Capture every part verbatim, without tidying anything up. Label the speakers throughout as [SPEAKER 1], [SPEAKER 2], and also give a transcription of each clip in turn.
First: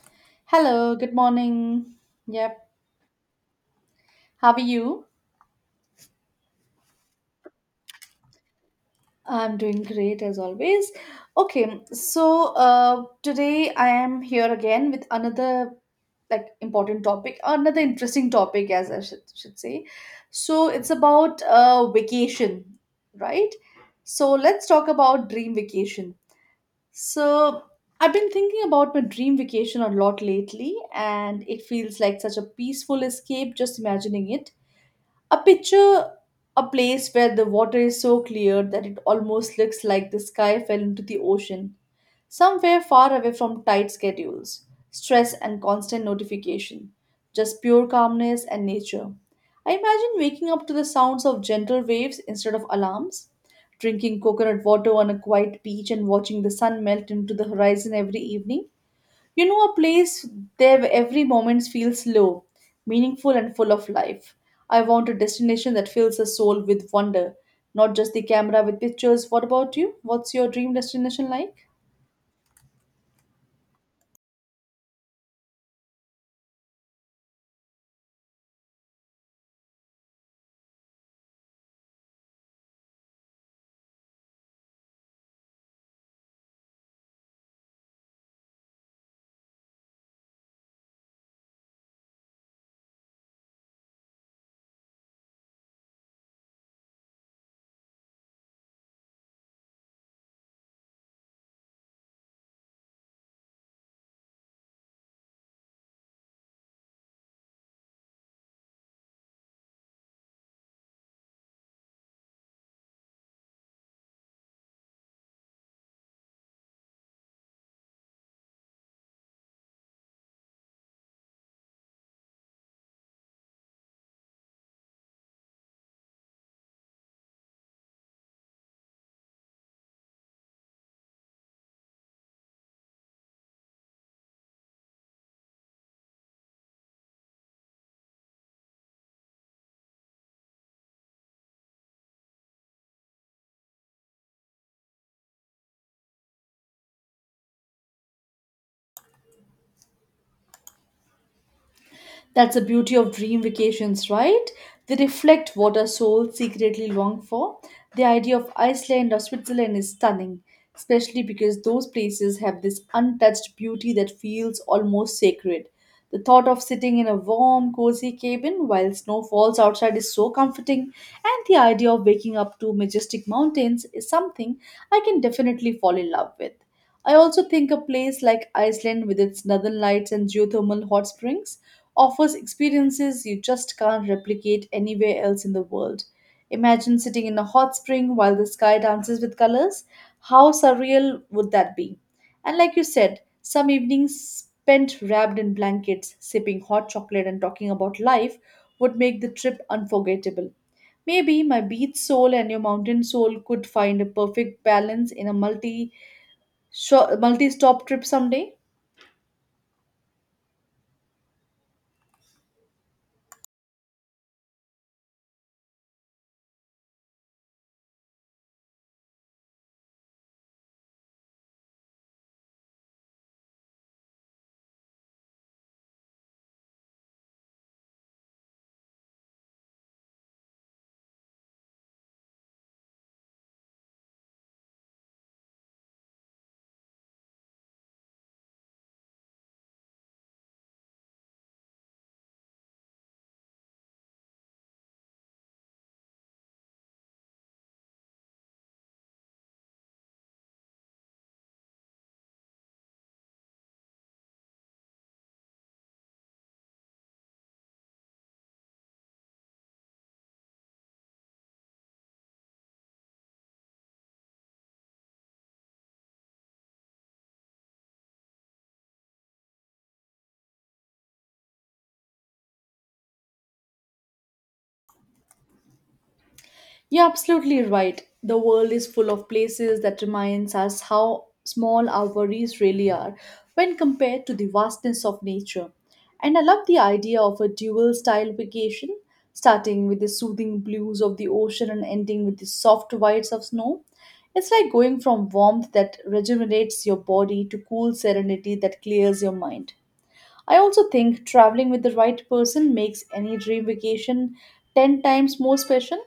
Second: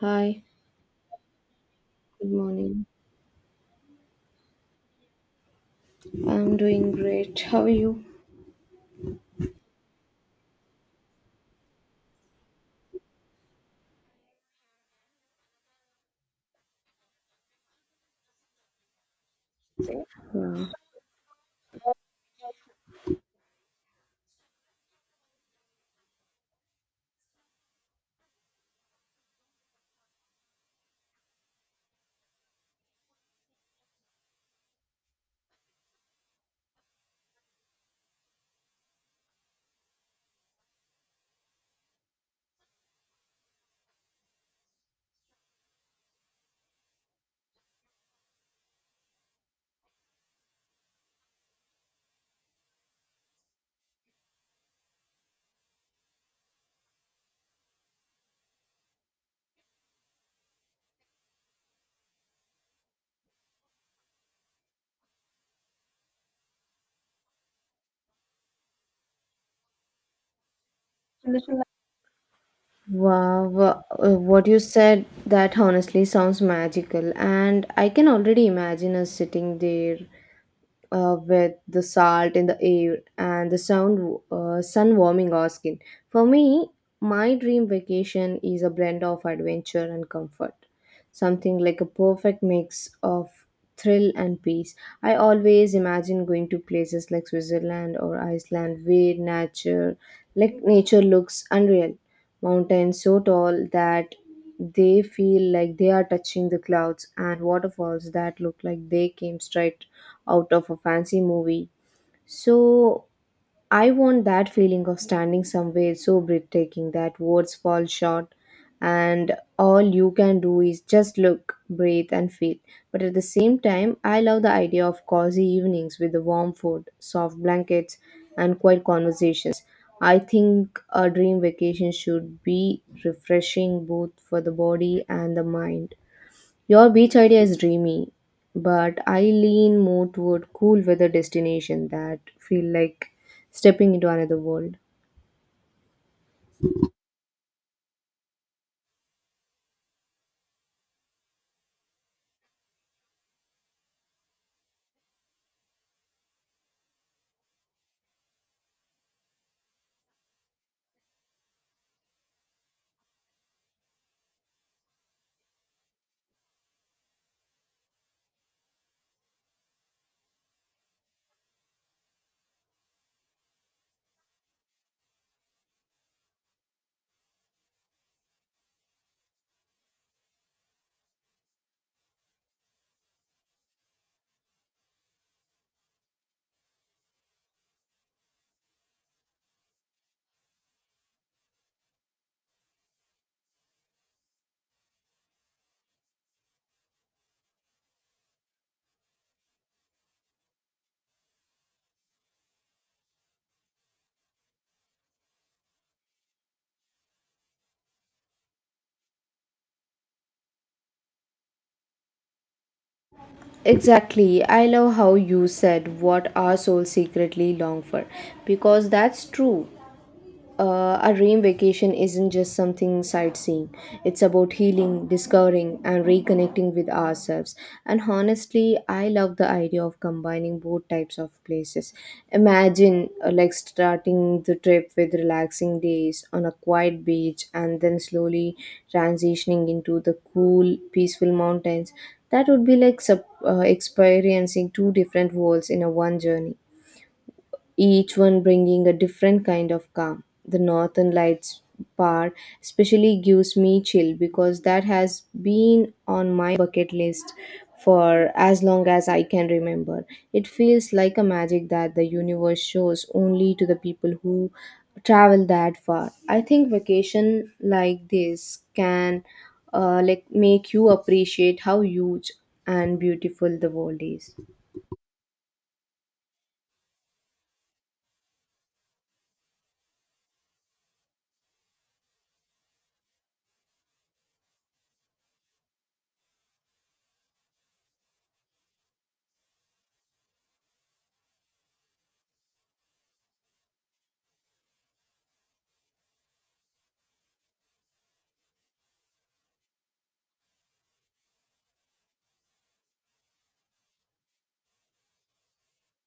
[SPEAKER 1] Hi,
[SPEAKER 2] Hello, good morning.
[SPEAKER 1] good
[SPEAKER 2] Yep.
[SPEAKER 1] morning.
[SPEAKER 2] How are you?
[SPEAKER 1] I'm doing great. How are you?
[SPEAKER 2] I'm doing great as always. Okay, so uh, today I am here again with another like important topic, another interesting topic, as I should, should say.
[SPEAKER 1] Say. Yeah.
[SPEAKER 2] So it's about uh, vacation, right? So let's talk about dream vacation. So I've been thinking about my dream vacation a lot lately, and it feels like such a peaceful escape just imagining it. A picture, a place where the water is so clear that it almost looks like the sky fell into the ocean, somewhere far away from tight schedules, stress, and constant notification, just pure calmness and nature. I imagine waking up to the sounds of gentle waves instead of alarms, drinking coconut water on a quiet beach and watching the sun melt into the horizon every evening. You know, a place there where every moment feels slow, meaningful, and full of life. I want a destination that fills the soul with wonder, not just the camera with pictures. What about you? What's your dream destination like?
[SPEAKER 1] Wow, uh, what you said that honestly sounds magical, and I can already imagine us sitting there uh, with the salt in the air and the sound uh, sun warming our skin. For me, my dream vacation is a blend of adventure and comfort, something like a perfect mix of thrill and peace. I always imagine going to places like Switzerland or Iceland where nature, like nature, looks unreal. Mountains so tall that they feel like they are touching the clouds and waterfalls that look like they came straight out of a fancy movie. So I want that feeling of standing somewhere so breathtaking that words fall short, and all you can do is just look, breathe, and feel. But at the same time, I love the idea of cozy evenings with the warm food, soft blankets, and quiet conversations. I think a dream vacation should be refreshing both for the body and the mind. Your beach idea is dreamy, but I lean more toward cool weather destination that feel like stepping into another world.
[SPEAKER 2] That's the beauty of dream vacations, right? They reflect what our souls secretly long for. The idea of Iceland or Switzerland is stunning, especially because those places have this untouched beauty that feels almost sacred. The thought of sitting in a warm, cozy cabin while snow falls outside is so comforting, and the idea of waking up to majestic mountains is something I can definitely fall in love with. I also think a place like Iceland with its northern lights and geothermal hot springs offers experiences you just can't replicate anywhere else in the world. Imagine sitting in a hot spring while the sky dances with colors. How surreal would that be? And like you said, some evenings spent wrapped in blankets, sipping hot chocolate, and talking about life would make the trip unforgettable. Maybe my beach soul and your mountain soul could find a perfect balance in a multi multi stop trip someday.
[SPEAKER 1] Exactly. I love how you said what our souls secretly long for, because that's true. Uh, a dream vacation isn't just something sightseeing. It's about healing, discovering, and reconnecting with ourselves. And honestly, I love the idea of combining both types of places. Imagine uh, like starting the trip with relaxing days on a quiet beach and then slowly transitioning into the cool, peaceful mountains. That would be like sub, uh, experiencing two different worlds in a one journey, each one bringing a different kind of calm. The northern lights part especially gives me chill, because that has been on my bucket list for as long as I can remember. It feels like a magic that the universe shows only to the people who travel that far. I think vacation like this can uh, like make you appreciate how huge and beautiful the world is.
[SPEAKER 2] You're absolutely right. The world is full of places that reminds us how small our worries really are when compared to the vastness of nature. And I love the idea of a dual style vacation, starting with the soothing blues of the ocean and ending with the soft whites of snow. It's like going from warmth that rejuvenates your body to cool serenity that clears your mind. I also think traveling with the right person makes any dream vacation ten times more special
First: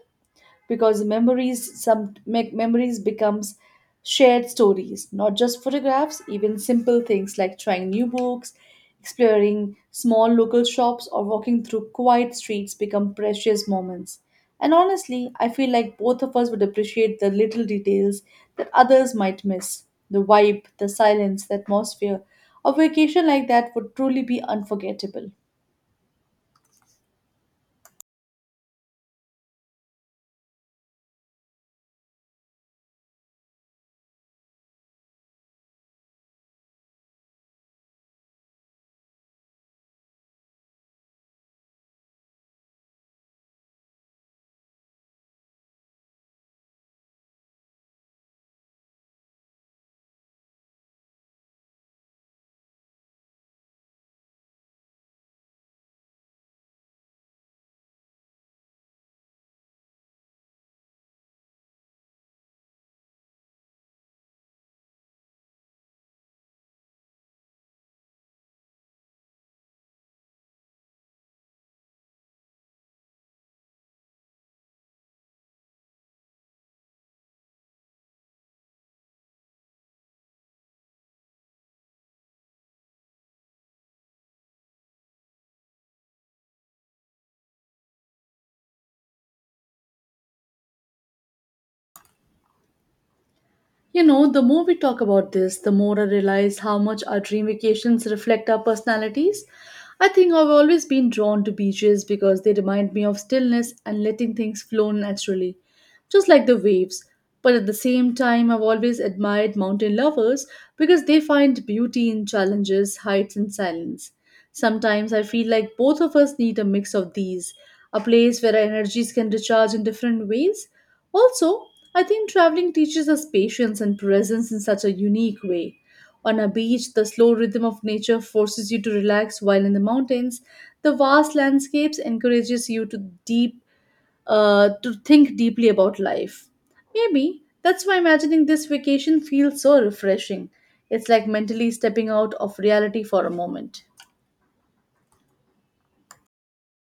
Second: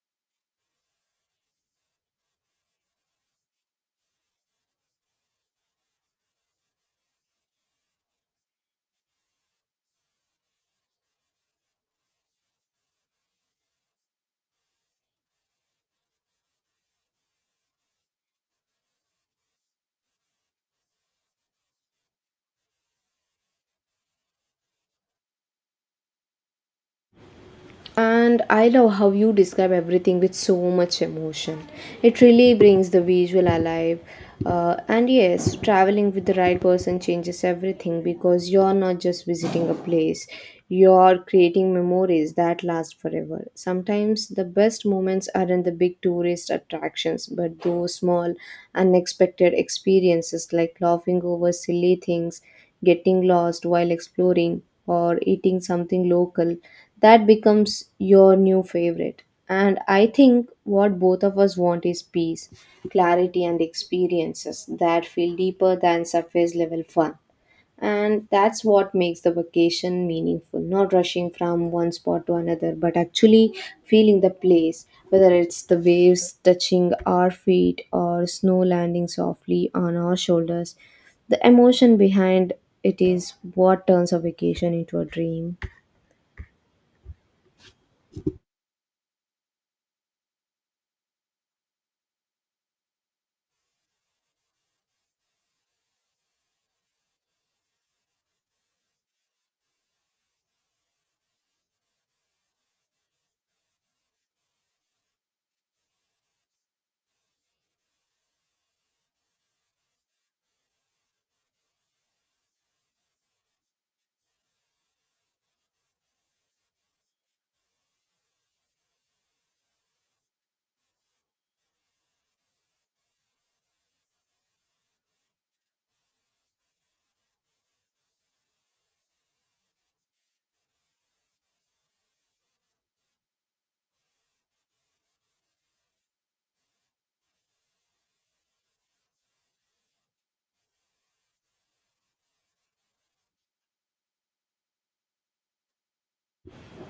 [SPEAKER 2] because memories some make memories becomes shared stories, not just photographs, even simple things like trying new books, exploring small local shops or walking through quiet streets become precious moments. And honestly, I feel like both of us would appreciate the little details that others might miss. The vibe, the silence, the atmosphere. A vacation like that would truly be unforgettable.
[SPEAKER 1] And I love how you describe everything with so much emotion. It really brings the visual alive. Uh, and yes, traveling with the right person changes everything, because you're not just visiting a place, you're creating memories that last forever. Sometimes the best moments aren't the big tourist attractions, but those small, unexpected experiences like laughing over silly things, getting lost while exploring, or eating something local that becomes your new favorite. And I think what both of us want is peace, clarity, and experiences that feel deeper than surface level fun. And that's what makes the vacation meaningful, not rushing from one spot to another, but actually feeling the place, whether it's the waves touching our feet or snow landing softly on our shoulders. The emotion behind it is what turns a vacation into a dream.
[SPEAKER 2] You know, the more we talk about this, the more I realize how much our dream vacations reflect our personalities. I think I've always been drawn to beaches because they remind me of stillness and letting things flow naturally, just like the waves. But at the same time, I've always admired mountain lovers because they find beauty in challenges, heights, and silence. Sometimes I feel like both of us need a mix of these a place where our energies can recharge in different ways. Also, I think traveling teaches us patience and presence in such a unique way. On a beach, the slow rhythm of nature forces you to relax, while in the mountains, the vast landscapes encourages you to deep uh, to think deeply about life. Maybe that's why imagining this vacation feels so refreshing. It's like mentally stepping out of reality for a moment.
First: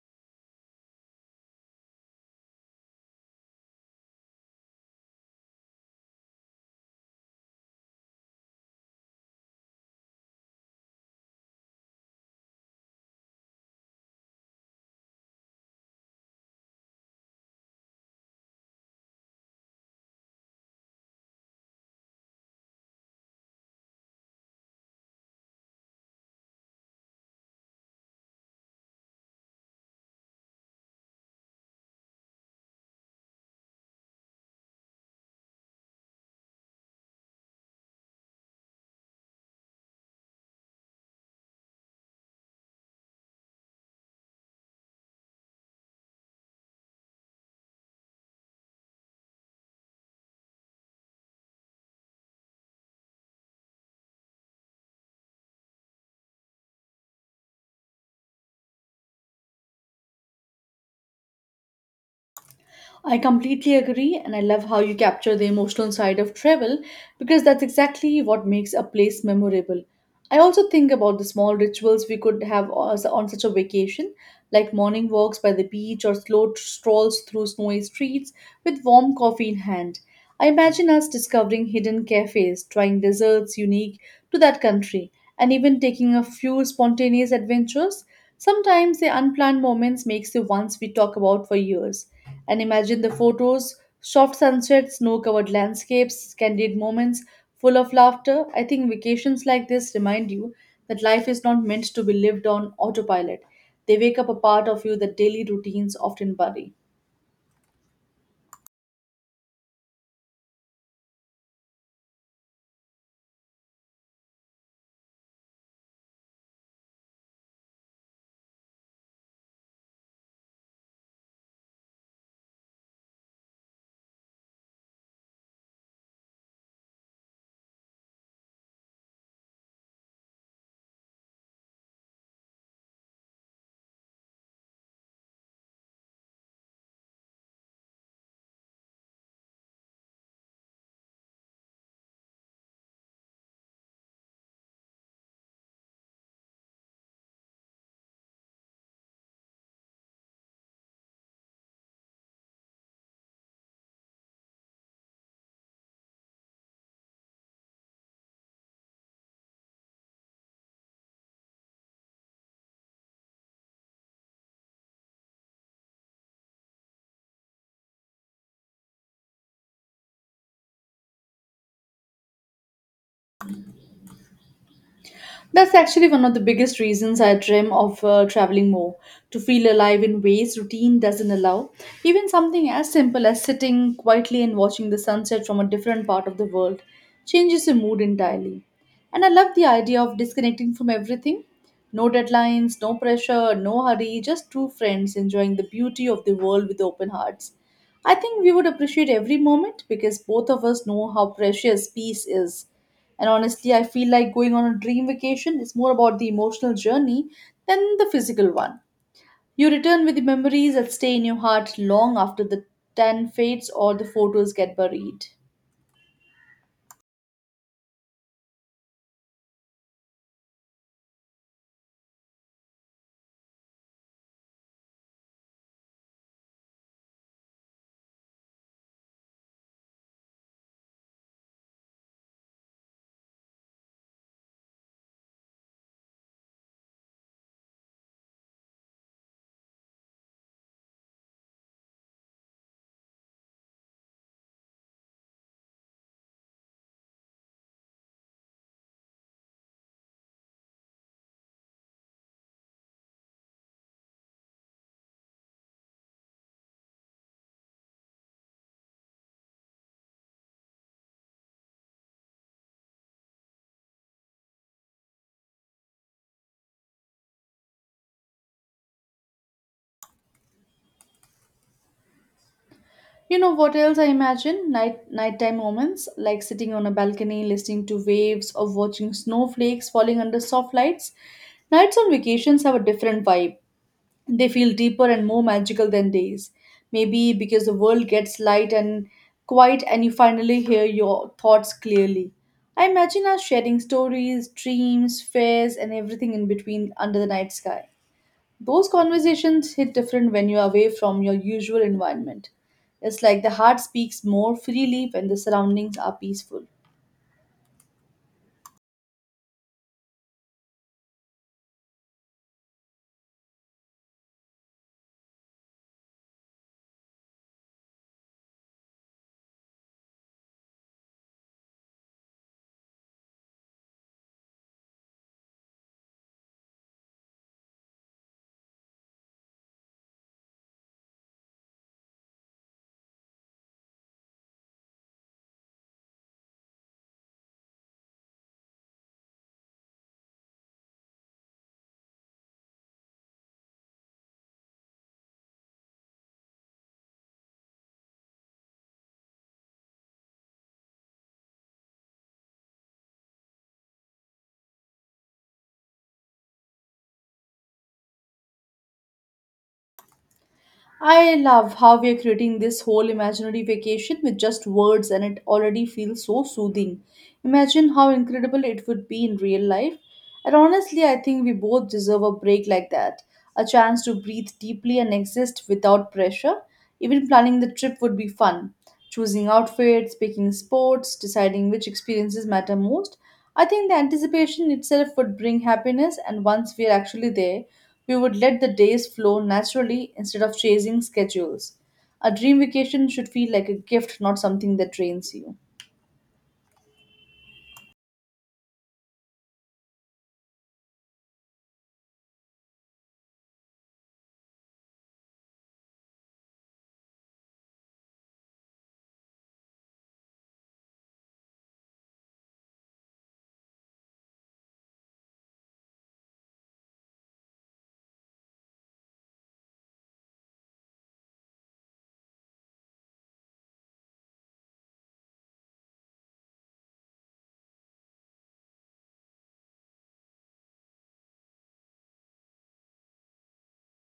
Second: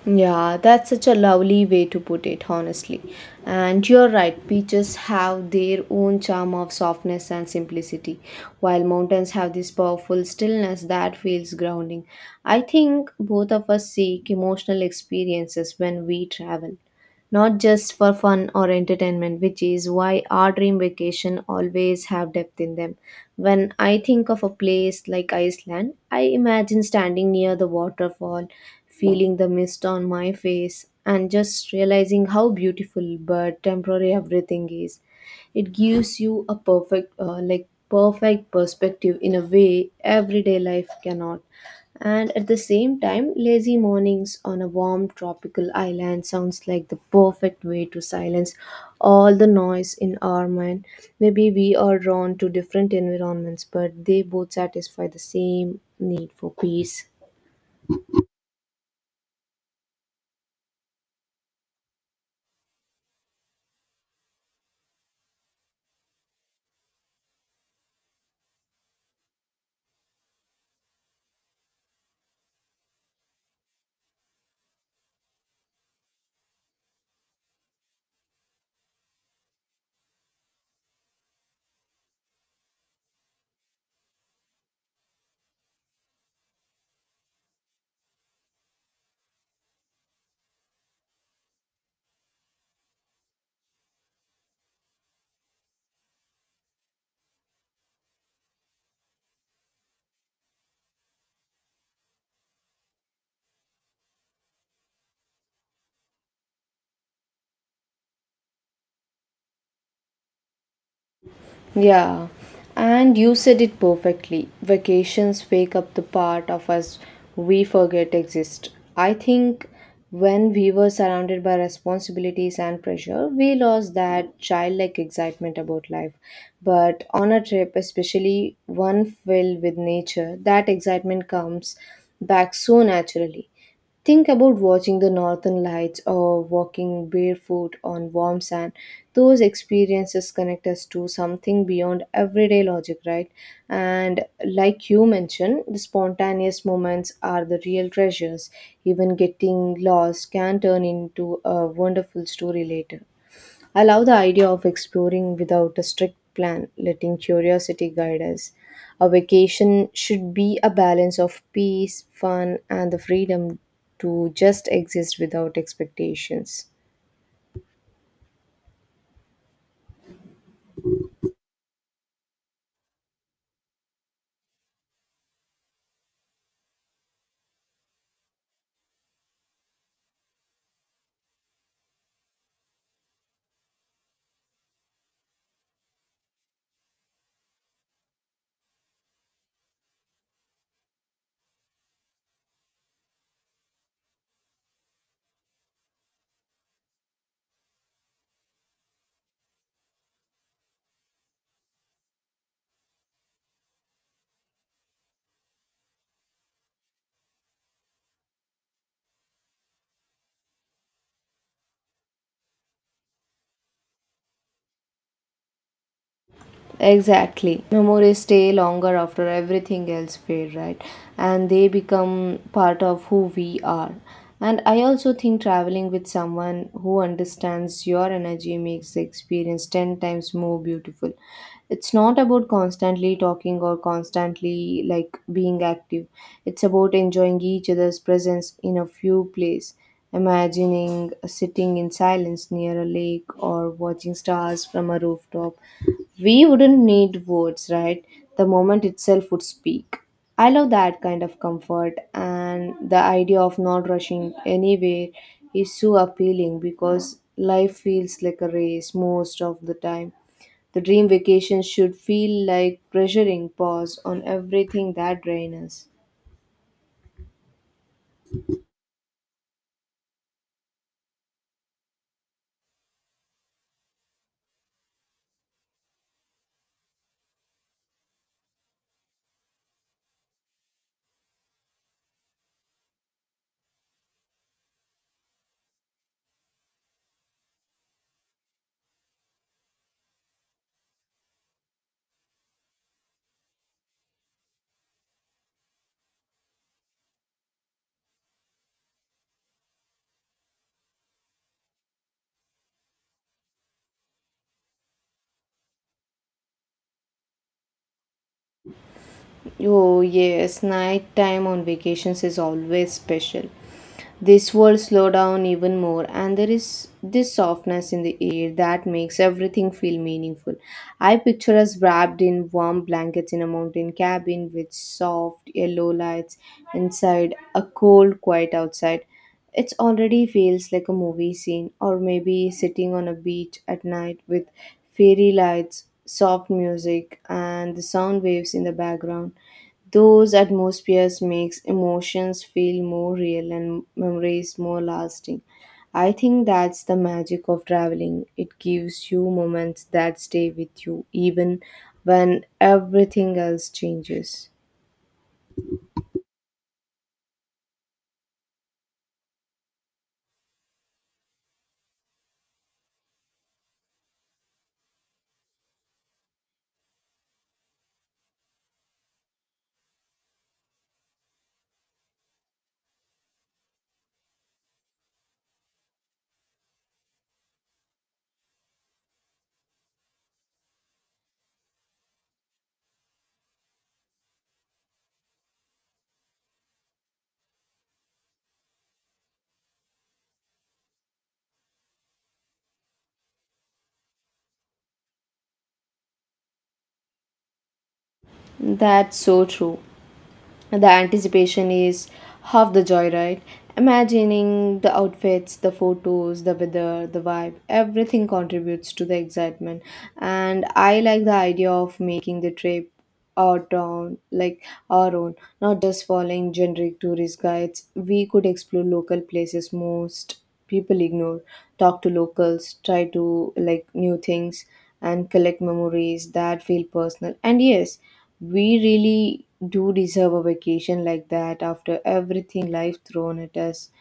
[SPEAKER 1] Yeah, that's such a lovely way to put it, honestly. And you're right, beaches have their own charm of softness and simplicity, while mountains have this powerful stillness that feels grounding. I think both of us seek emotional experiences when we travel, not just for fun or entertainment, which is why our dream vacation always have depth in them. When I think of a place like Iceland, I imagine standing near the waterfall, feeling the mist on my face, and just realizing how beautiful but temporary everything is. It gives you a perfect, uh, like, perfect perspective in a way everyday life cannot. And at the same time, lazy mornings on a warm tropical island sounds like the perfect way to silence all the noise in our mind. Maybe we are drawn to different environments, but they both satisfy the same need for peace.
[SPEAKER 2] I completely agree, and I love how you capture the emotional side of travel because that's exactly what makes a place memorable. I also think about the small rituals we could have as- on such a vacation, like morning walks by the beach or slow t- strolls through snowy streets with warm coffee in hand. I imagine us discovering hidden cafes, trying desserts unique to that country, and even taking a few spontaneous adventures. Sometimes the unplanned moments makes the ones we talk about for years. And imagine the photos, soft sunsets, snow-covered landscapes, candid moments full of laughter. I think vacations like this remind you that life is not meant to be lived on autopilot. They wake up a part of you that daily routines often bury.
[SPEAKER 1] Yeah, and you said it perfectly. Vacations wake up the part of us we forget exist. I think when we were surrounded by responsibilities and pressure, we lost that childlike excitement about life. But on a trip, especially one filled with nature, that excitement comes back so naturally. Think about watching the northern lights or walking barefoot on warm sand. Those experiences connect us to something beyond everyday logic, right? And like you mentioned, the spontaneous moments are the real treasures. Even getting lost can turn into a wonderful story later. I love the idea of exploring without a strict plan, letting curiosity guide us. A vacation should be a balance of peace, fun, and the freedom to just exist without expectations.
[SPEAKER 2] That's actually one of the biggest reasons I dream of uh, traveling more to feel alive in ways routine doesn't allow. Even something as simple as sitting quietly and watching the sunset from a different part of the world changes your mood entirely. And I love the idea of disconnecting from everything no deadlines, no pressure, no hurry, just two friends enjoying the beauty of the world with open hearts. I think we would appreciate every moment because both of us know how precious peace is and honestly, I feel like going on a dream vacation is more about the emotional journey than the physical one. You return with the memories that stay in your heart long after the tan fades or the photos get buried.
[SPEAKER 1] Exactly. Memories stay longer after everything else fade, right? And they become part of who we are. And I also think traveling with someone who understands your energy makes the experience ten times more beautiful. It's not about constantly talking or constantly like being active. It's about enjoying each other's presence in a few place, imagining sitting in silence near a lake or watching stars from a rooftop. We wouldn't need words, right? The moment itself would speak. I love that kind of comfort, and the idea of not rushing anywhere is so appealing because life feels like a race most of the time. The dream vacation should feel like pressuring pause on everything that drains us.
[SPEAKER 2] You know what else I imagine? Night nighttime moments, like sitting on a balcony, listening to waves or watching snowflakes falling under soft lights. Nights on vacations have a different vibe. They feel deeper and more magical than days. Maybe because the world gets light and quiet and you finally hear your thoughts clearly. I imagine us sharing stories, dreams, fears, and everything in between under the night sky. Those conversations hit different when you're away from your usual environment. It's like the heart speaks more freely when the surroundings are peaceful.
[SPEAKER 1] Oh, yes, night time on vacations is always special. This world slow down even more, and there is this softness in the air that makes everything feel meaningful. I picture us wrapped in warm blankets in a mountain cabin with soft yellow lights inside, a cold quiet outside. It already feels like a movie scene, or maybe sitting on a beach at night with fairy lights, soft music, and the sound waves in the background. Those atmospheres makes emotions feel more real and memories more lasting. I think that's the magic of traveling. It gives you moments that stay with you even when everything else changes.
[SPEAKER 2] I love how we are creating this whole imaginary vacation with just words, and it already feels so soothing. Imagine how incredible it would be in real life. And honestly, I think we both deserve a break like that a chance to breathe deeply and exist without pressure. Even planning the trip would be fun. Choosing outfits, picking sports, deciding which experiences matter most. I think the anticipation itself would bring happiness, and once we are actually there, we would let the days flow naturally instead of chasing schedules. A dream vacation should feel like a gift, not something that drains you.
[SPEAKER 1] That's so true. The anticipation is half the joy, right? Imagining the outfits, the photos, the weather, the vibe, everything contributes to the excitement. And I like the idea of making the trip our town, like our own, not just following generic tourist guides. We could explore local places most people ignore, talk to locals, try to like new things, and collect memories that feel personal. And yes, we really do deserve a vacation like that after everything life thrown at us,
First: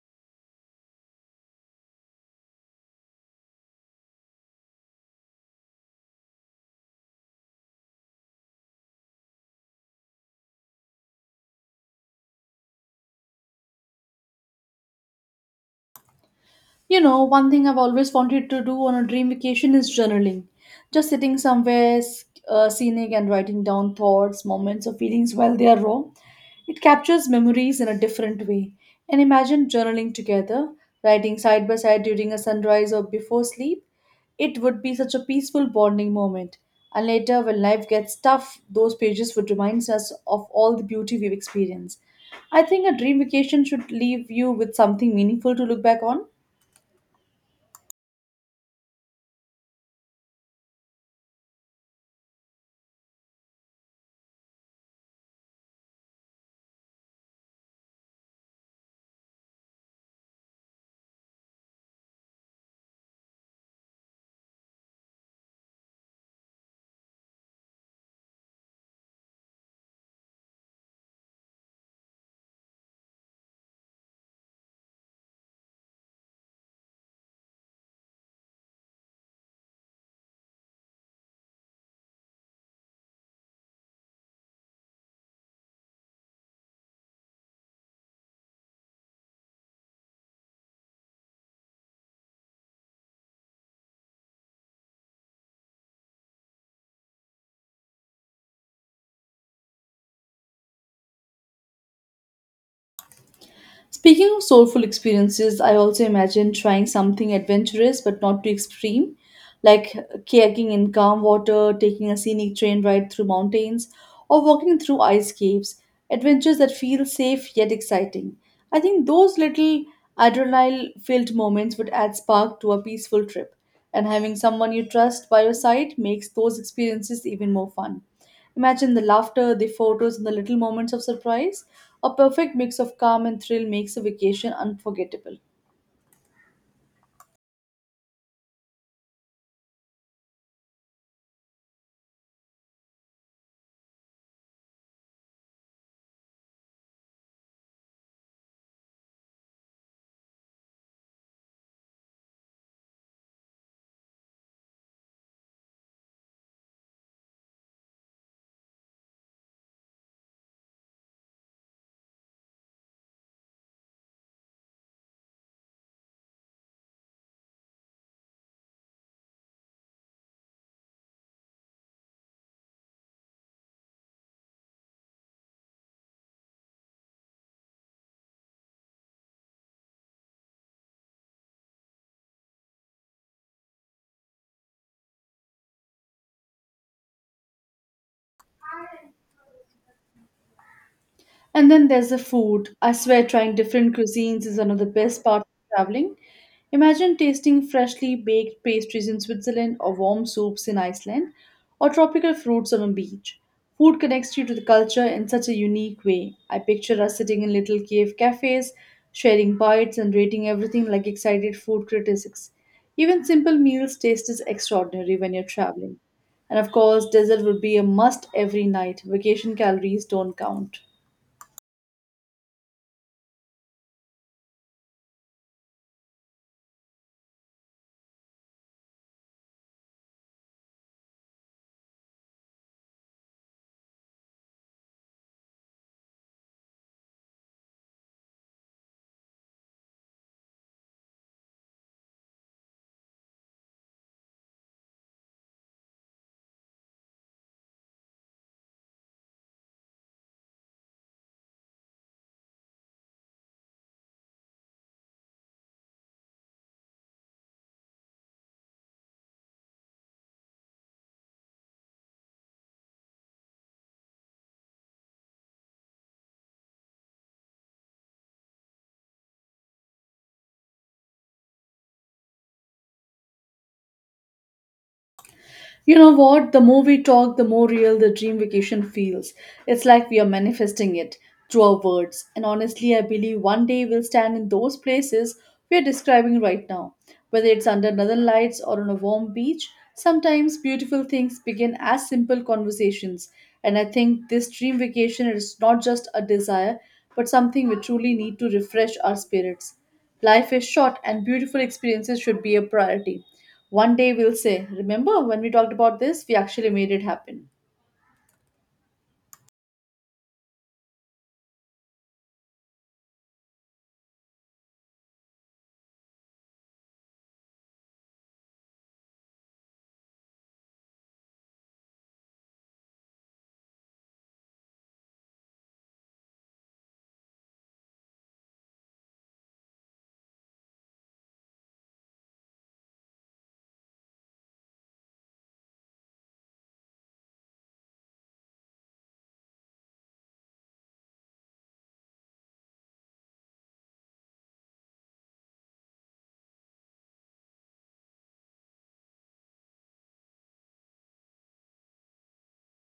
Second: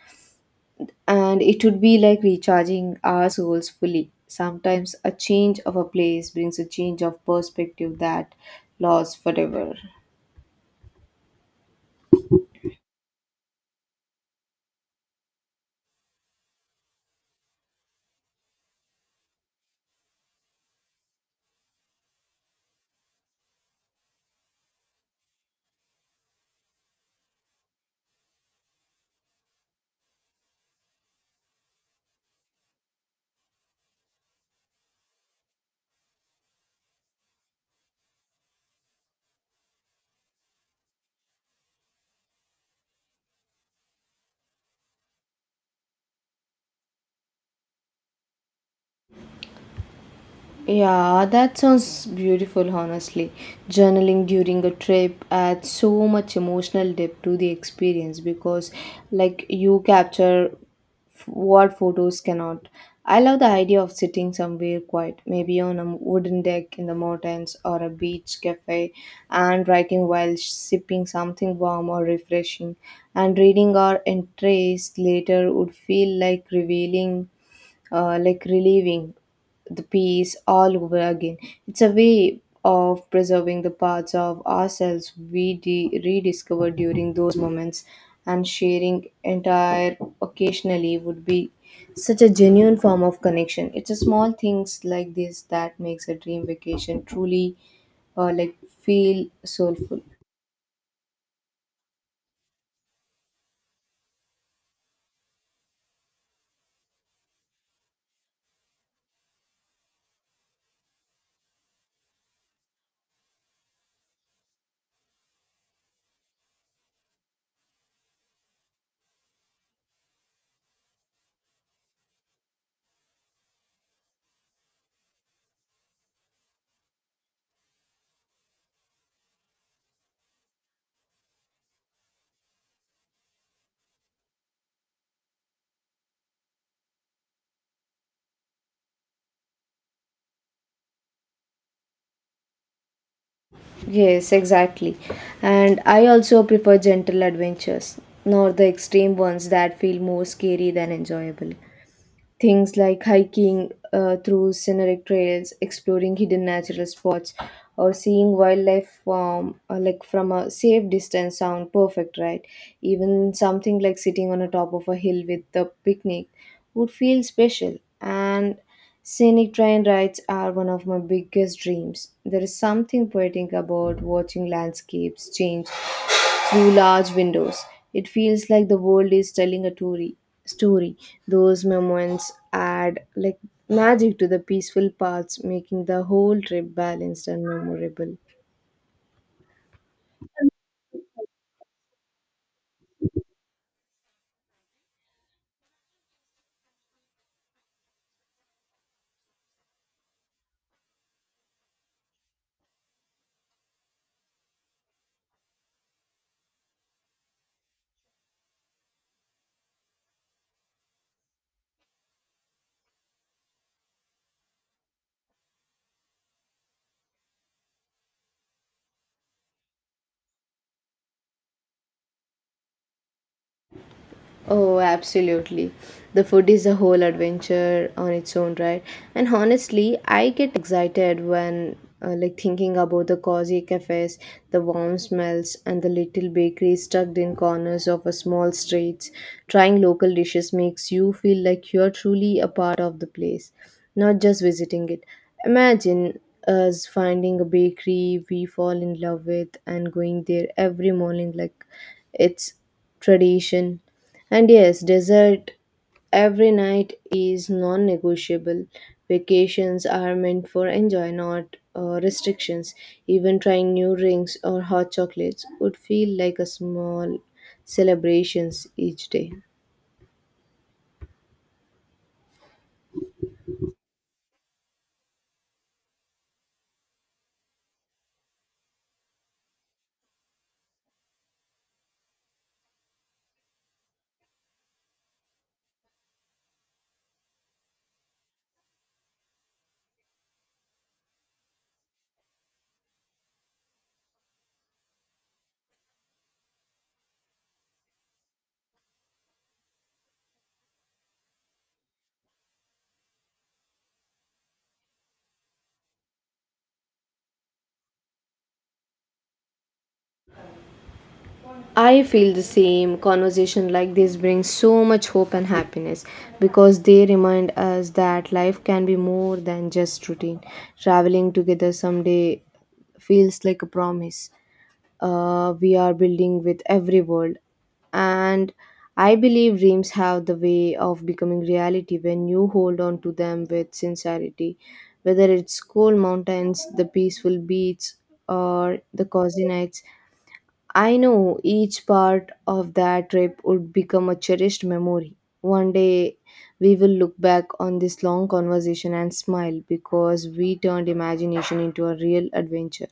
[SPEAKER 1] and it would be like recharging our souls fully. Sometimes a change of a place brings a change of perspective that lasts forever.
[SPEAKER 2] You know, one thing I've always wanted to do on a dream vacation is journaling. Just sitting somewhere s- uh, scenic and writing down thoughts, moments, or feelings while they are raw. It captures memories in a different way. And imagine journaling together, writing side by side during a sunrise or before sleep. It would be such a peaceful bonding moment. And later, when life gets tough, those pages would remind us of all the beauty we've experienced. I think a dream vacation should leave you with something meaningful to look back on.
[SPEAKER 1] Yeah, that sounds beautiful, honestly. Journaling during a trip adds so much emotional depth to the experience because, like, you capture f- what photos cannot. I love the idea of sitting somewhere quiet, maybe on a wooden deck in the mountains or a beach cafe, and writing while sipping something warm or refreshing. And reading our entries later would feel like revealing uh, like relieving the piece all over again. It's a way of preserving the parts of ourselves we de- rediscover during those moments, and sharing entire occasionally would be such a genuine form of connection. It's a small things like this that makes a dream vacation truly uh, like feel soulful.
[SPEAKER 2] Speaking of soulful experiences, I also imagine trying something adventurous but not too extreme, like kayaking in calm water, taking a scenic train ride through mountains, or walking through ice caves, adventures that feel safe yet exciting. I think those little adrenaline filled moments would add spark to a peaceful trip, and having someone you trust by your side makes those experiences even more fun. Imagine the laughter, the photos, and the little moments of surprise. A perfect mix of calm and thrill makes a vacation unforgettable.
[SPEAKER 1] Yes, exactly. And I also prefer gentle adventures, not the extreme ones that feel more scary than enjoyable. Things like hiking uh, through scenic trails, exploring hidden natural spots, or seeing wildlife from uh, like from a safe distance sound perfect, right? Even something like sitting on the top of a hill with a picnic would feel special. And scenic train rides are one of my biggest dreams. There is something poetic about watching landscapes change through large windows. It feels like the world is telling a story. Story. Those moments add like magic to the peaceful parts, making the whole trip balanced and memorable.
[SPEAKER 2] And then there's the food. I swear, trying different cuisines is one of the best parts of traveling. Imagine tasting freshly baked pastries in Switzerland or warm soups in Iceland or tropical fruits on a beach. Food connects you to the culture in such a unique way. I picture us sitting in little cave cafes, sharing bites and rating everything like excited food critics. Even simple meals taste is extraordinary when you're traveling. And of course, dessert would be a must every night. Vacation calories don't count.
[SPEAKER 1] Oh, absolutely. The food is a whole adventure on its own, right? And honestly, I get excited when uh, like thinking about the cozy cafes, the warm smells, and the little bakeries tucked in corners of a small streets. Trying local dishes makes you feel like you're truly a part of the place, not just visiting it. Imagine us finding a bakery we fall in love with and going there every morning like it's tradition. And yes, dessert every night is non negotiable. Vacations are meant for enjoy, not uh, restrictions. Even trying new drinks or hot chocolates would feel like a small celebrations each day.
[SPEAKER 2] You know what? The more we talk, the more real the dream vacation feels. It's like we are manifesting it through our words. And honestly, I believe one day we'll stand in those places we are describing right now. Whether it's under northern lights or on a warm beach, sometimes beautiful things begin as simple conversations. And I think this dream vacation is not just a desire, but something we truly need to refresh our spirits. Life is short, and beautiful experiences should be a priority. One day we'll say, Remember when we talked about this? We actually made it happen.
[SPEAKER 1] I feel the same. Conversation like this brings so much hope and happiness because they remind us that life can be more than just routine. Traveling together someday feels like a promise uh, we are building with every world. And I believe dreams have the way of becoming reality when you hold on to them with sincerity, whether it's cold mountains, the peaceful beach, or the cozy nights. I know each part of that trip would become a cherished memory. One day we will look back on this long conversation and smile because we turned imagination into a real adventure.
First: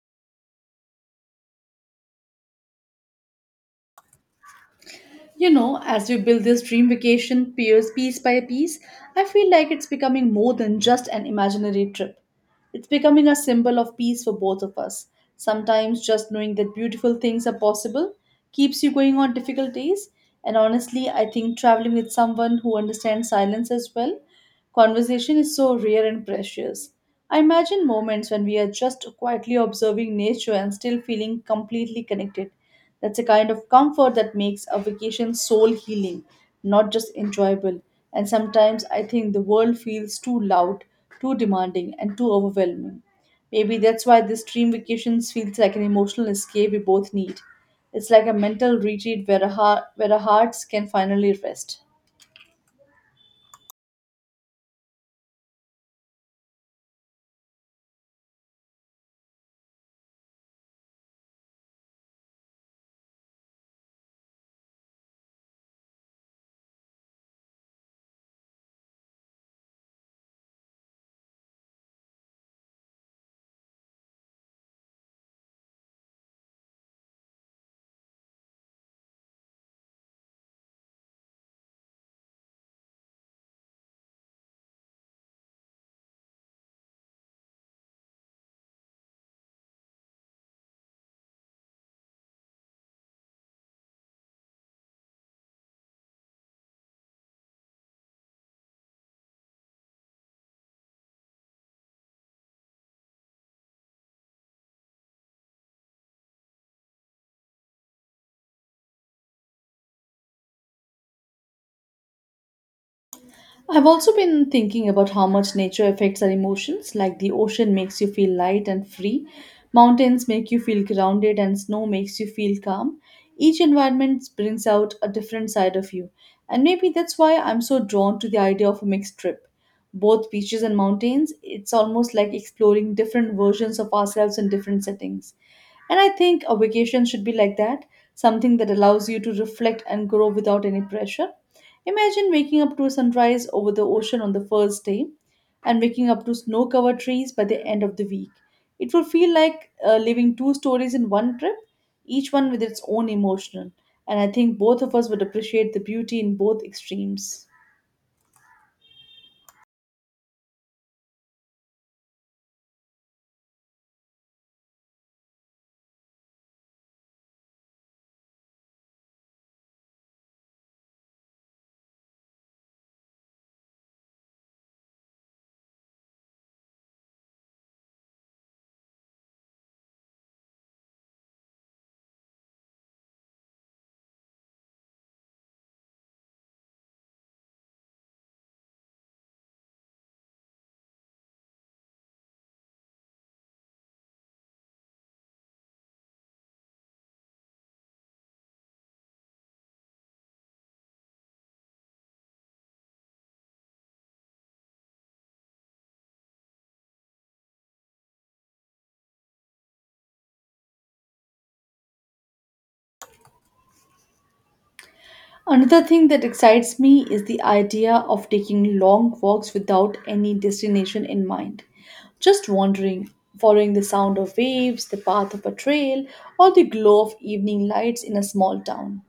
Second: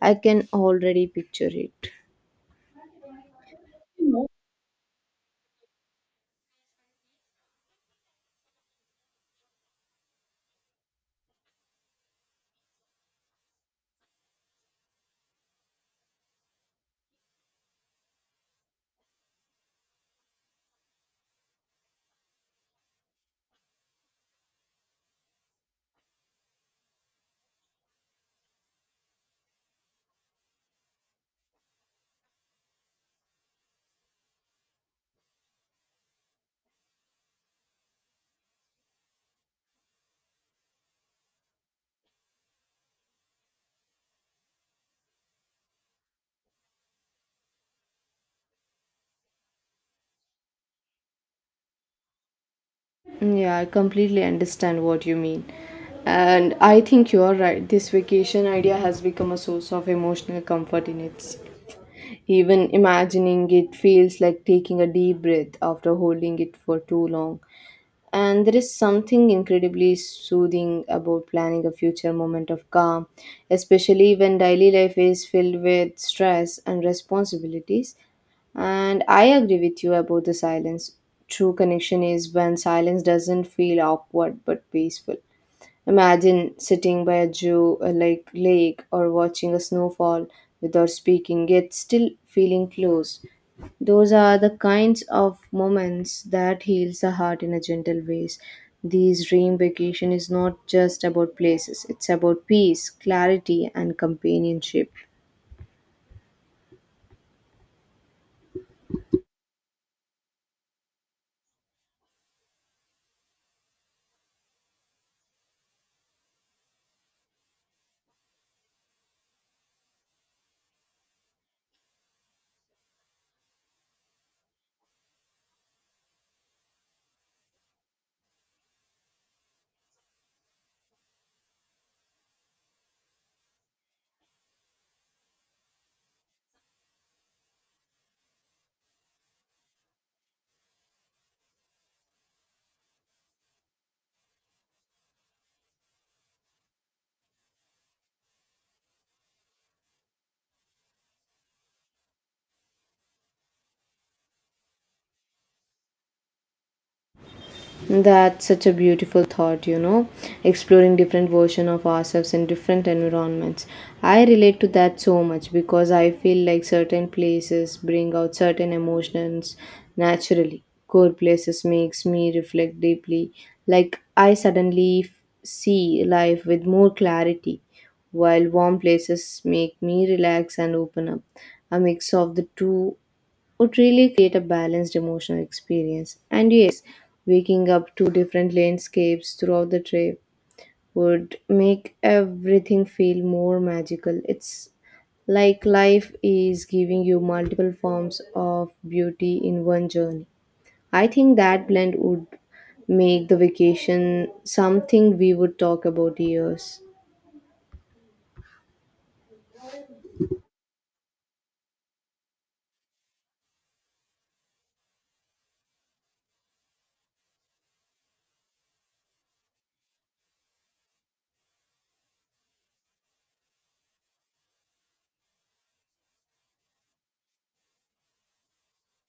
[SPEAKER 1] I can already picture it.
[SPEAKER 2] You know, as we build this dream vacation piece, piece by piece, I feel like it's becoming more than just an imaginary trip. It's becoming a symbol of peace for both of us. Sometimes just knowing that beautiful things are possible keeps you going on difficult days. And honestly, I think traveling with someone who understands silence as well, conversation is so rare and precious. I imagine moments when we are just quietly observing nature and still feeling completely connected. That's a kind of comfort that makes a vacation soul healing, not just enjoyable. And sometimes I think the world feels too loud, too demanding, and too overwhelming. Maybe that's why this dream vacations feels like an emotional escape we both need. It's like a mental retreat where, a heart, where our hearts can finally rest.
[SPEAKER 1] Yeah, I completely understand what you mean. And I think you're right. This vacation idea has become a source of emotional comfort in itself. Even imagining it feels like taking a deep breath after holding it for too long. And there is something incredibly soothing about planning a future moment of calm, especially when daily life is filled with stress and responsibilities. And I agree with you about the silence. True connection is when silence doesn't feel awkward but peaceful. Imagine sitting by a Jew, a lake, lake or watching a snowfall without speaking, yet still feeling close. Those are the kinds of moments that heals the heart in a gentle ways. These dream vacation is not just about places; it's about peace, clarity, and companionship.
[SPEAKER 2] I've also been thinking about how much nature affects our emotions, like the ocean makes you feel light and free, mountains make you feel grounded, and snow makes you feel calm. Each environment brings out a different side of you, and maybe that's why I'm so drawn to the idea of a mixed trip, both beaches and mountains. It's almost like exploring different versions of ourselves in different settings. And I think a vacation should be like that, something that allows you to reflect and grow without any pressure. Imagine waking up to a sunrise over the ocean on the first day and waking up to snow covered trees by the end of the week. It will feel like uh, living two stories in one trip, each one with its own emotional. And I think both of us would appreciate the beauty in both extremes.
[SPEAKER 1] That's such a beautiful thought, you know, exploring different version of ourselves in different environments. I relate to that so much because I feel like certain places bring out certain emotions naturally. Cold places makes me reflect deeply, like I suddenly f- see life with more clarity, while warm places make me relax and open up. A mix of the two would really create a balanced emotional experience. And yes, waking up to different landscapes throughout the trip would make everything feel more magical. It's like life is giving you multiple forms of beauty in one journey. I think that blend would make the vacation something we would talk about years.
[SPEAKER 2] Another thing that excites me is the idea of taking long walks without any destination in mind. Just wandering, following the sound of waves, the path of a trail, or the glow of evening lights in a small town.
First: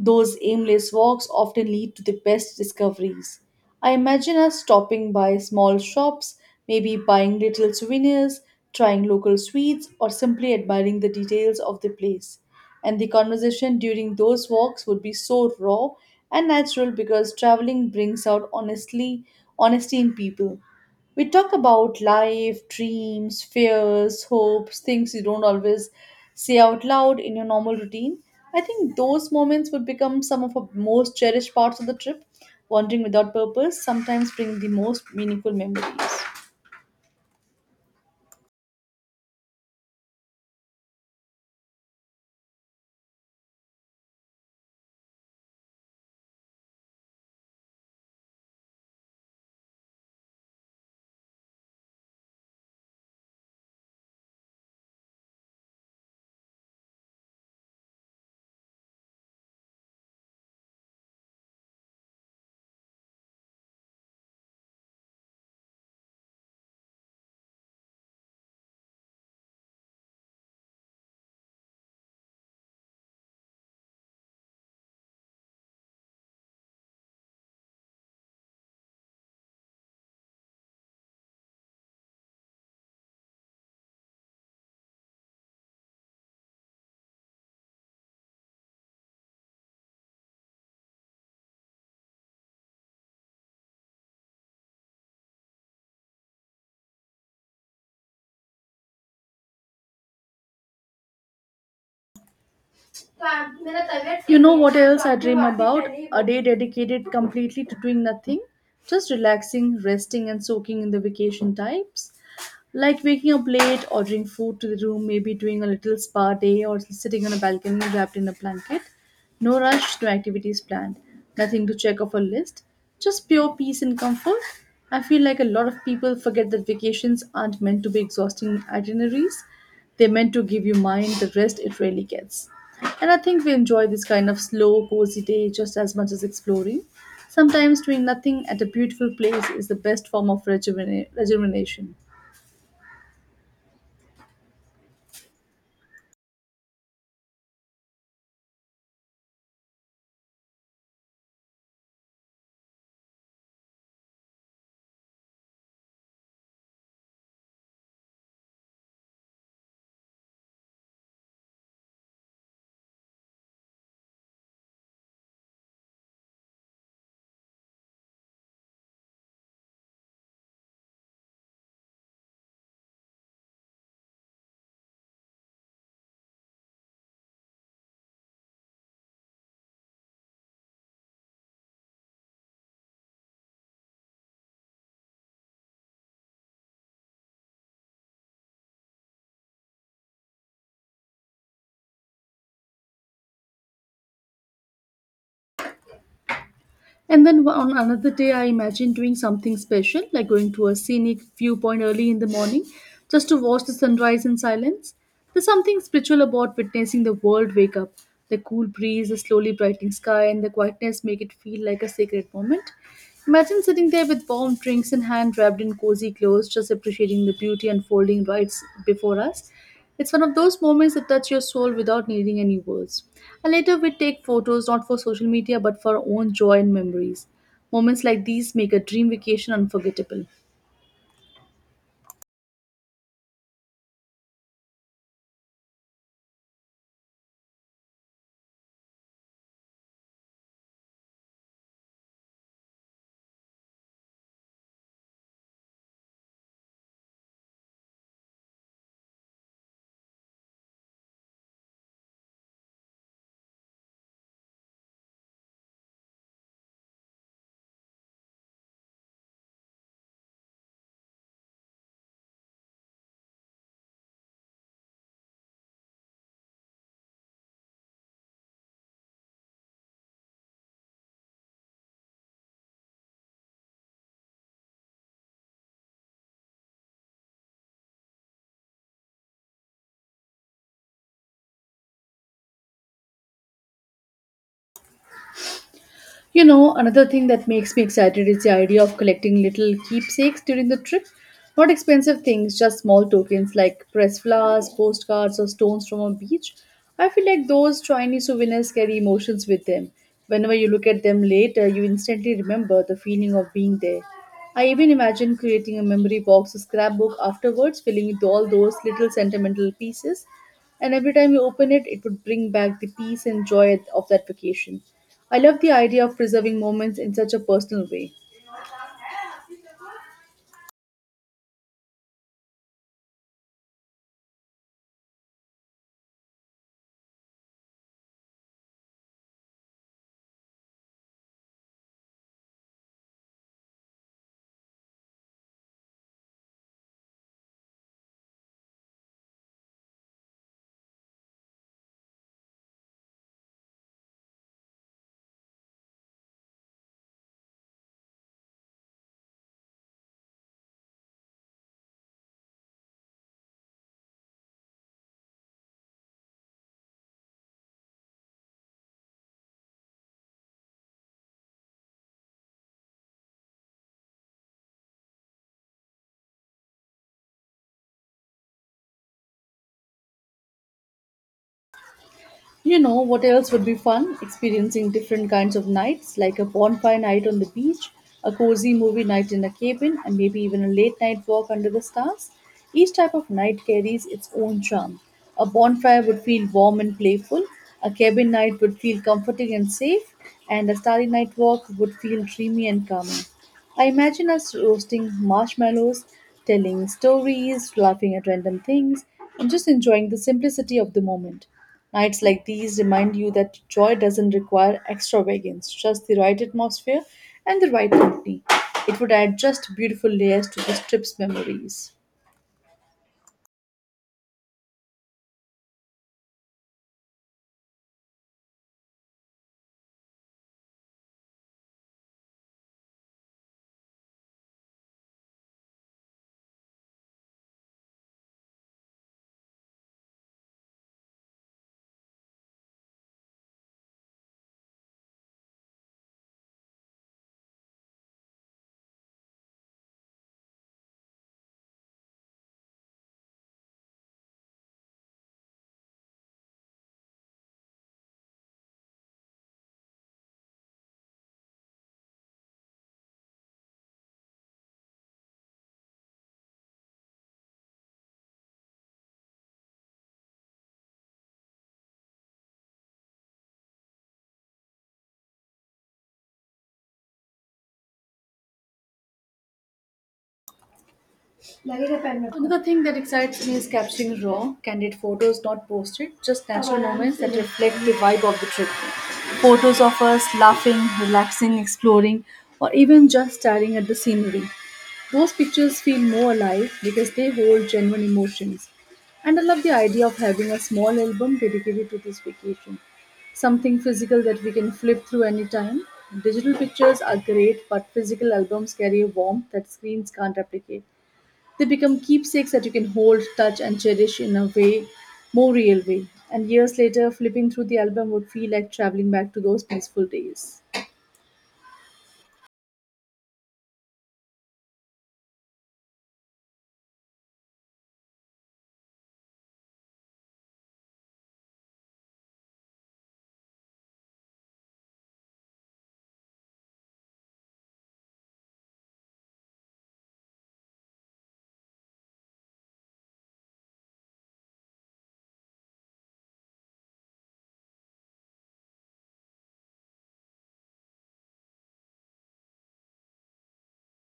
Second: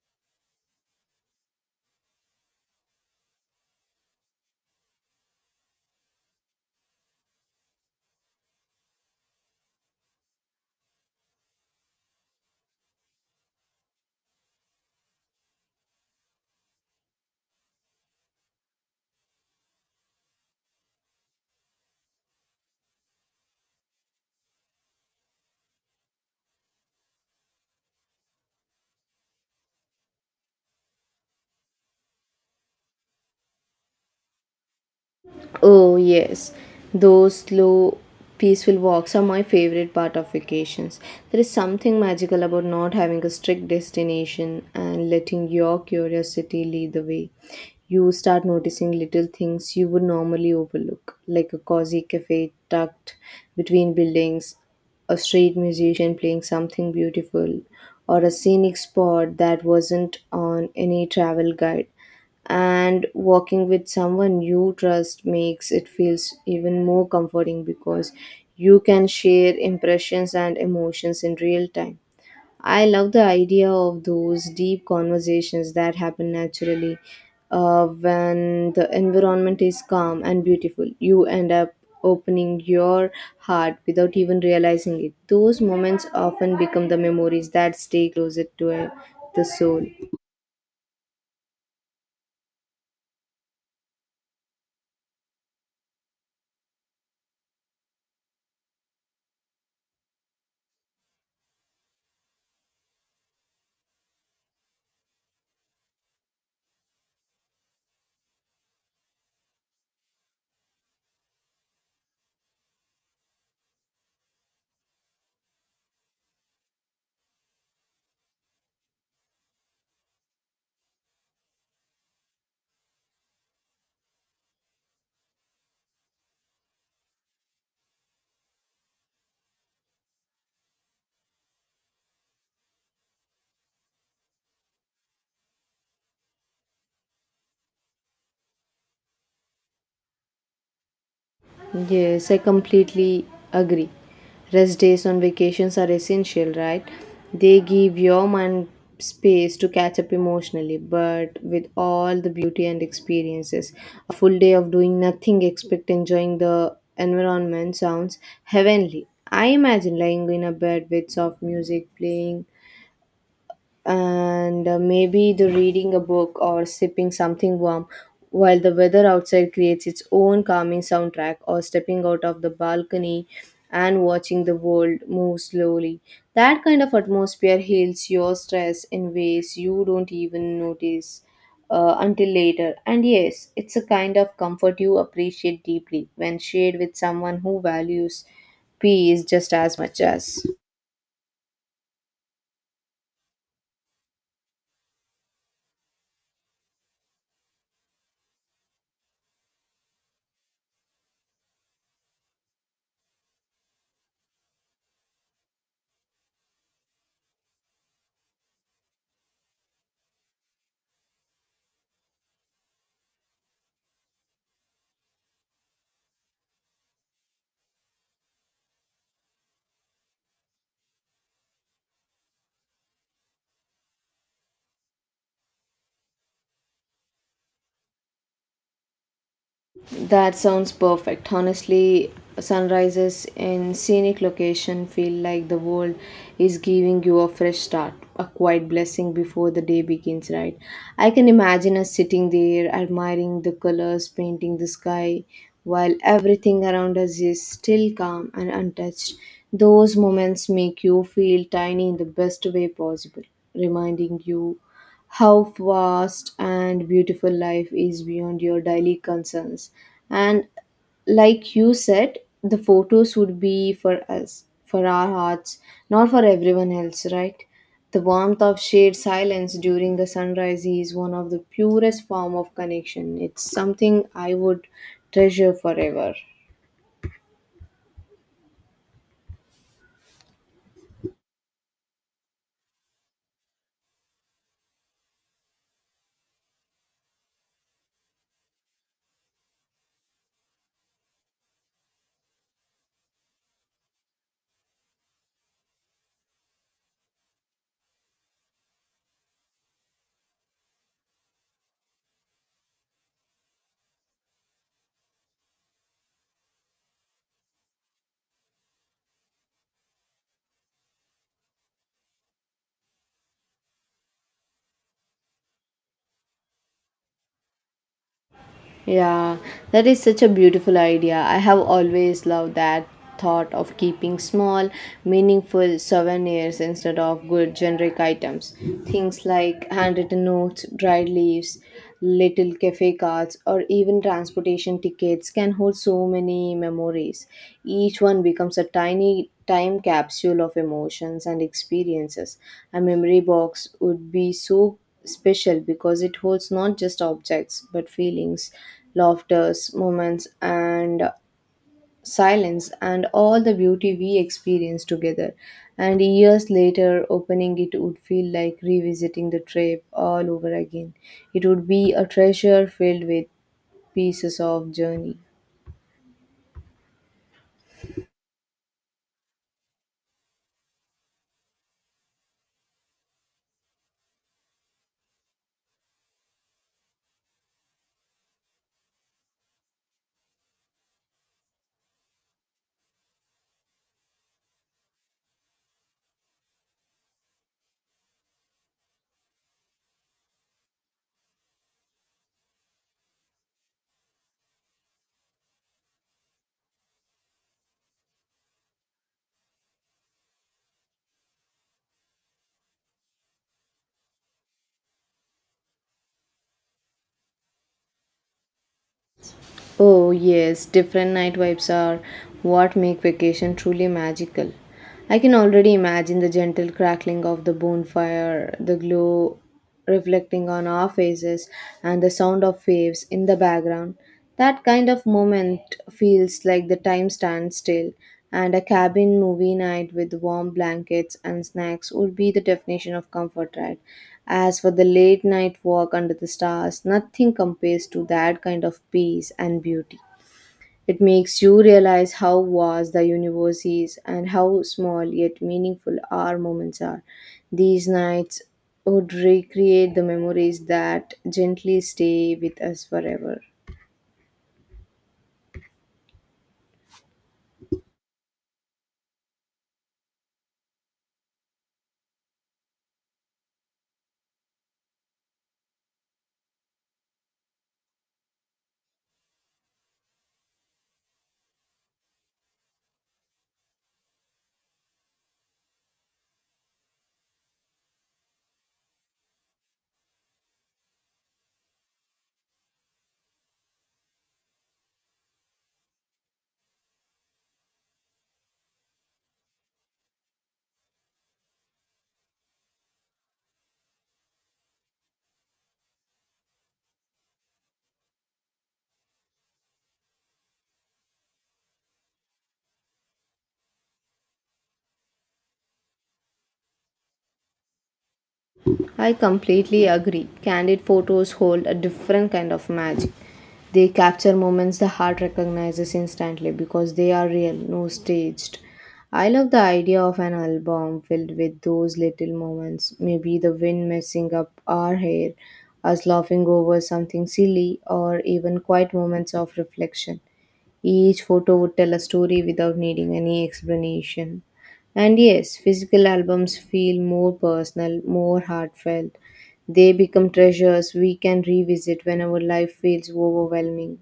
[SPEAKER 2] Those aimless walks often lead to the best discoveries. I imagine us stopping by small shops, maybe buying little souvenirs, trying local sweets, or simply admiring the details of the place. And the conversation during those walks would be so raw and natural because traveling brings out honestly honesty in people. We talk about life, dreams, fears, hopes, things you don't always say out loud in your normal routine. I think those moments would become some of our most cherished parts of the trip. Wandering without purpose sometimes bring the most meaningful
[SPEAKER 1] Oh,
[SPEAKER 2] memories.
[SPEAKER 1] yes. Those slow, peaceful walks are my favorite part of vacations. There is something magical about not having a strict destination and letting your curiosity lead the way. You start noticing little things you would normally overlook, like a cozy cafe tucked between buildings, a street musician playing something beautiful, or a scenic spot that wasn't on any travel guide. And working with someone you trust makes it feels even more comforting because you can share impressions and emotions in real time. I love the idea of those deep conversations that happen naturally uh, when the environment is calm and beautiful. You end up opening your heart without even realizing it. Those moments often become the memories that stay closer to uh, the soul.
[SPEAKER 2] You know what else I dream about? A day dedicated completely to doing nothing, just relaxing, resting, and soaking in the vacation types. Like waking up late, ordering food to the room, maybe doing a little spa day, or sitting on a balcony wrapped in a blanket. No rush, no activities planned, nothing to check off a list, just pure peace and comfort. I feel like a lot of people forget that vacations aren't meant to be exhausting itineraries, they're meant to give your mind the rest it really gets. And I think we enjoy this kind of slow, cozy day just as much as exploring. Sometimes doing nothing at a beautiful place is the best form of rejuven- rejuvenation.
[SPEAKER 1] Yes, I completely agree. Rest days on vacations are essential, right? They give your mind space to catch up emotionally, but with all the beauty and experiences. A full day of doing nothing except enjoying the environment sounds heavenly. I imagine lying in a bed with soft music playing and uh, maybe the reading a book or sipping something warm while the weather outside creates its own calming soundtrack, or stepping out of the balcony and watching the world move slowly. That kind of atmosphere heals your stress in ways you don't even notice uh, until later. And yes, it's a kind of comfort you appreciate deeply when shared with someone who values peace just as much as.
[SPEAKER 2] And then on another day, I imagine doing something special, like going to a scenic viewpoint early in the morning just to watch the sunrise in silence. There's something spiritual about witnessing the world wake up. The cool breeze, the slowly brightening sky, and the quietness make it feel like a sacred moment. Imagine sitting there with warm drinks in hand, wrapped in cozy clothes, just appreciating the beauty unfolding right s- before us. It's one of those moments that touch your soul without needing any words. And later we take photos not for social media but for our own joy and memories. Moments like these make a dream vacation unforgettable.
[SPEAKER 1] That sounds perfect. Honestly, sunrises in scenic location feel like the world is giving you a fresh start, a quiet blessing before the day begins, right? I can imagine us sitting there admiring the colors painting the sky while everything around us is still calm and untouched. Those moments make you feel tiny in the best way possible, reminding you how vast and beautiful life is beyond your daily concerns. And like you said, the photos would be for us, for our hearts, not for everyone else, right? The warmth of shared silence during the sunrise is one of the purest form of connection. It's something I would treasure forever.
[SPEAKER 2] You know, another thing that makes me excited is the idea of collecting little keepsakes during the trip. Not expensive things, just small tokens like pressed flowers, postcards, or stones from a beach. I feel like those tiny souvenirs carry emotions with them. Whenever you look at them later, you instantly remember the feeling of being there. I even imagine creating a memory box or scrapbook afterwards, filling with all those little sentimental pieces. And every time you open it, it would bring back the peace and joy of that vacation. I love the idea of preserving moments in such a personal way.
[SPEAKER 1] Yeah, that is such a beautiful idea. I have always loved that thought of keeping small, meaningful souvenirs instead of good generic items. Things like handwritten notes, dried leaves, little cafe cards, or even transportation tickets can hold so many memories. Each one becomes a tiny time capsule of emotions and experiences. A memory box would be so special because it holds not just objects but feelings, laughters, moments, and silence, and all the beauty we experience together. And years later, opening it would feel like revisiting the trip all over again. It would be a treasure filled with pieces of journey.
[SPEAKER 2] You know what else would be fun? Experiencing different kinds of nights, like a bonfire night on the beach, a cozy movie night in a cabin, and maybe even a late night walk under the stars. Each type of night carries its own charm. A bonfire would feel warm and playful, a cabin night would feel comforting and safe, and a starry night walk would feel dreamy and calming. I imagine us roasting marshmallows, telling stories, laughing at random things, and just enjoying the simplicity of the moment. Nights like these remind you that joy doesn't require extravagance, just the right atmosphere and the right company. It would add just beautiful
[SPEAKER 1] Oh,
[SPEAKER 2] layers to
[SPEAKER 1] yes,
[SPEAKER 2] this
[SPEAKER 1] different
[SPEAKER 2] trip's
[SPEAKER 1] night vibes
[SPEAKER 2] memories.
[SPEAKER 1] are what make vacation truly magical. I can already imagine the gentle crackling of the bonfire, the glow reflecting on our faces, and the sound of waves in the background. That kind of moment feels like the time stands still. And a cabin movie night with warm blankets and snacks would be the definition of comfort, right? As for the late night walk under the stars, nothing compares to that kind of peace and beauty. It makes you realize how vast the universe is and how small yet meaningful our moments are. These nights would recreate the memories that gently stay with us forever.
[SPEAKER 2] Another thing that excites me is capturing raw, candid photos not posted, just natural moments that reflect the vibe of the trip. Photos of us laughing, relaxing, exploring, or even just staring at the scenery. Those pictures feel more alive because they hold genuine emotions. And I love the idea of having a small album dedicated to this vacation. Something physical that we can flip through anytime. Digital pictures are great, but physical albums carry a warmth that screens can't replicate. They become keepsakes that you can hold, touch, and cherish in a way, more real way. And years later, flipping through the album would feel like traveling
[SPEAKER 1] I
[SPEAKER 2] back to those
[SPEAKER 1] completely
[SPEAKER 2] peaceful
[SPEAKER 1] agree.
[SPEAKER 2] days.
[SPEAKER 1] Candid photos hold a different kind of magic. They capture moments the heart recognizes instantly because they are real, no staged. I love the idea of an album filled with those little moments, maybe the wind messing up our hair, us laughing over something silly, or even quiet moments of reflection. Each photo would tell a story without needing any explanation. And yes, physical albums feel more personal, more heartfelt. They become treasures we can revisit whenever life feels overwhelming.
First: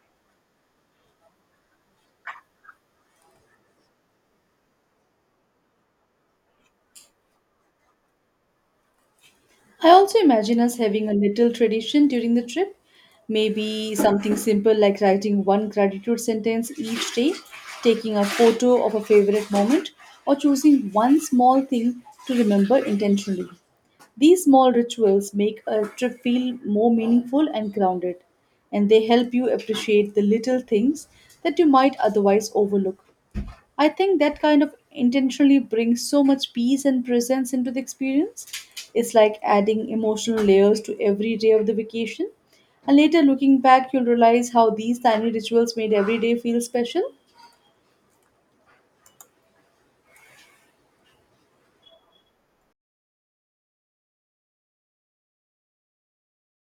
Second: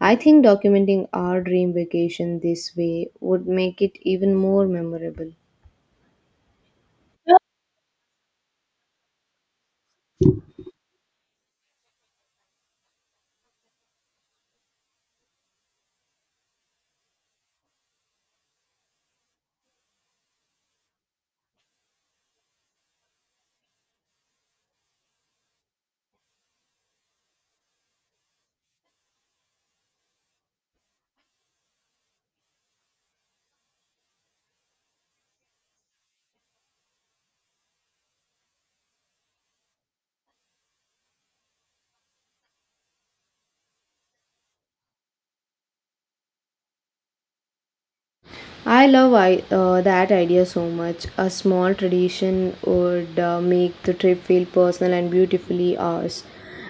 [SPEAKER 1] I think documenting our dream vacation this way would make it even more memorable.
[SPEAKER 2] I also imagine us having a little tradition during the trip. Maybe something simple like writing one gratitude sentence each day, taking a photo of a favorite moment, or choosing one small thing to remember intentionally. These small rituals make a trip feel more meaningful and grounded, and they help you appreciate the little things that you might otherwise overlook. I think that kind of intentionally brings so much peace and presence into the experience. It's like adding emotional layers to every day of the vacation. And later, looking back, you'll realize how these tiny rituals made every day feel special.
[SPEAKER 1] I love I, uh, that idea so much. A small tradition would uh, make the trip feel personal and beautifully ours.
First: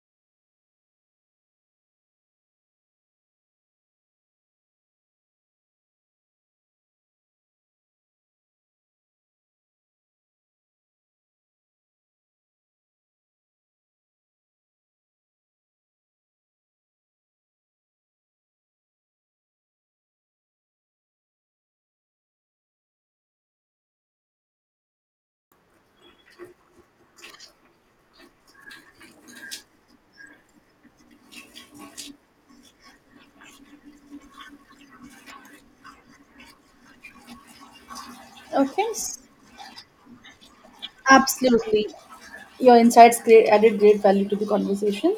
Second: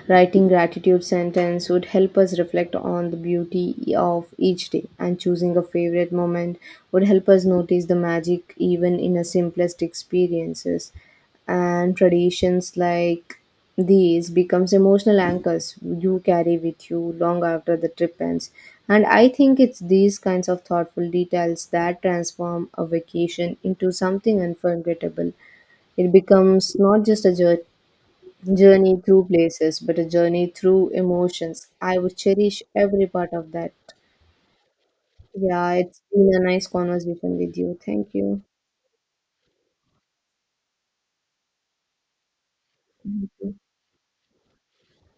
[SPEAKER 1] Writing gratitude sentence would help us reflect on the beauty of each day, and choosing a favorite moment would help us notice the magic even in the simplest experiences. And traditions like these becomes emotional anchors you carry with you long after the trip ends. And I think it's these kinds of thoughtful details that transform a vacation into something unforgettable. It becomes not just a jour- journey through places but a journey through emotions. I would cherish every part of that. Yeah, it's been a nice conversation with you. Thank you.
[SPEAKER 2] Okay, s- absolutely. Your insights great, added great value to the conversation.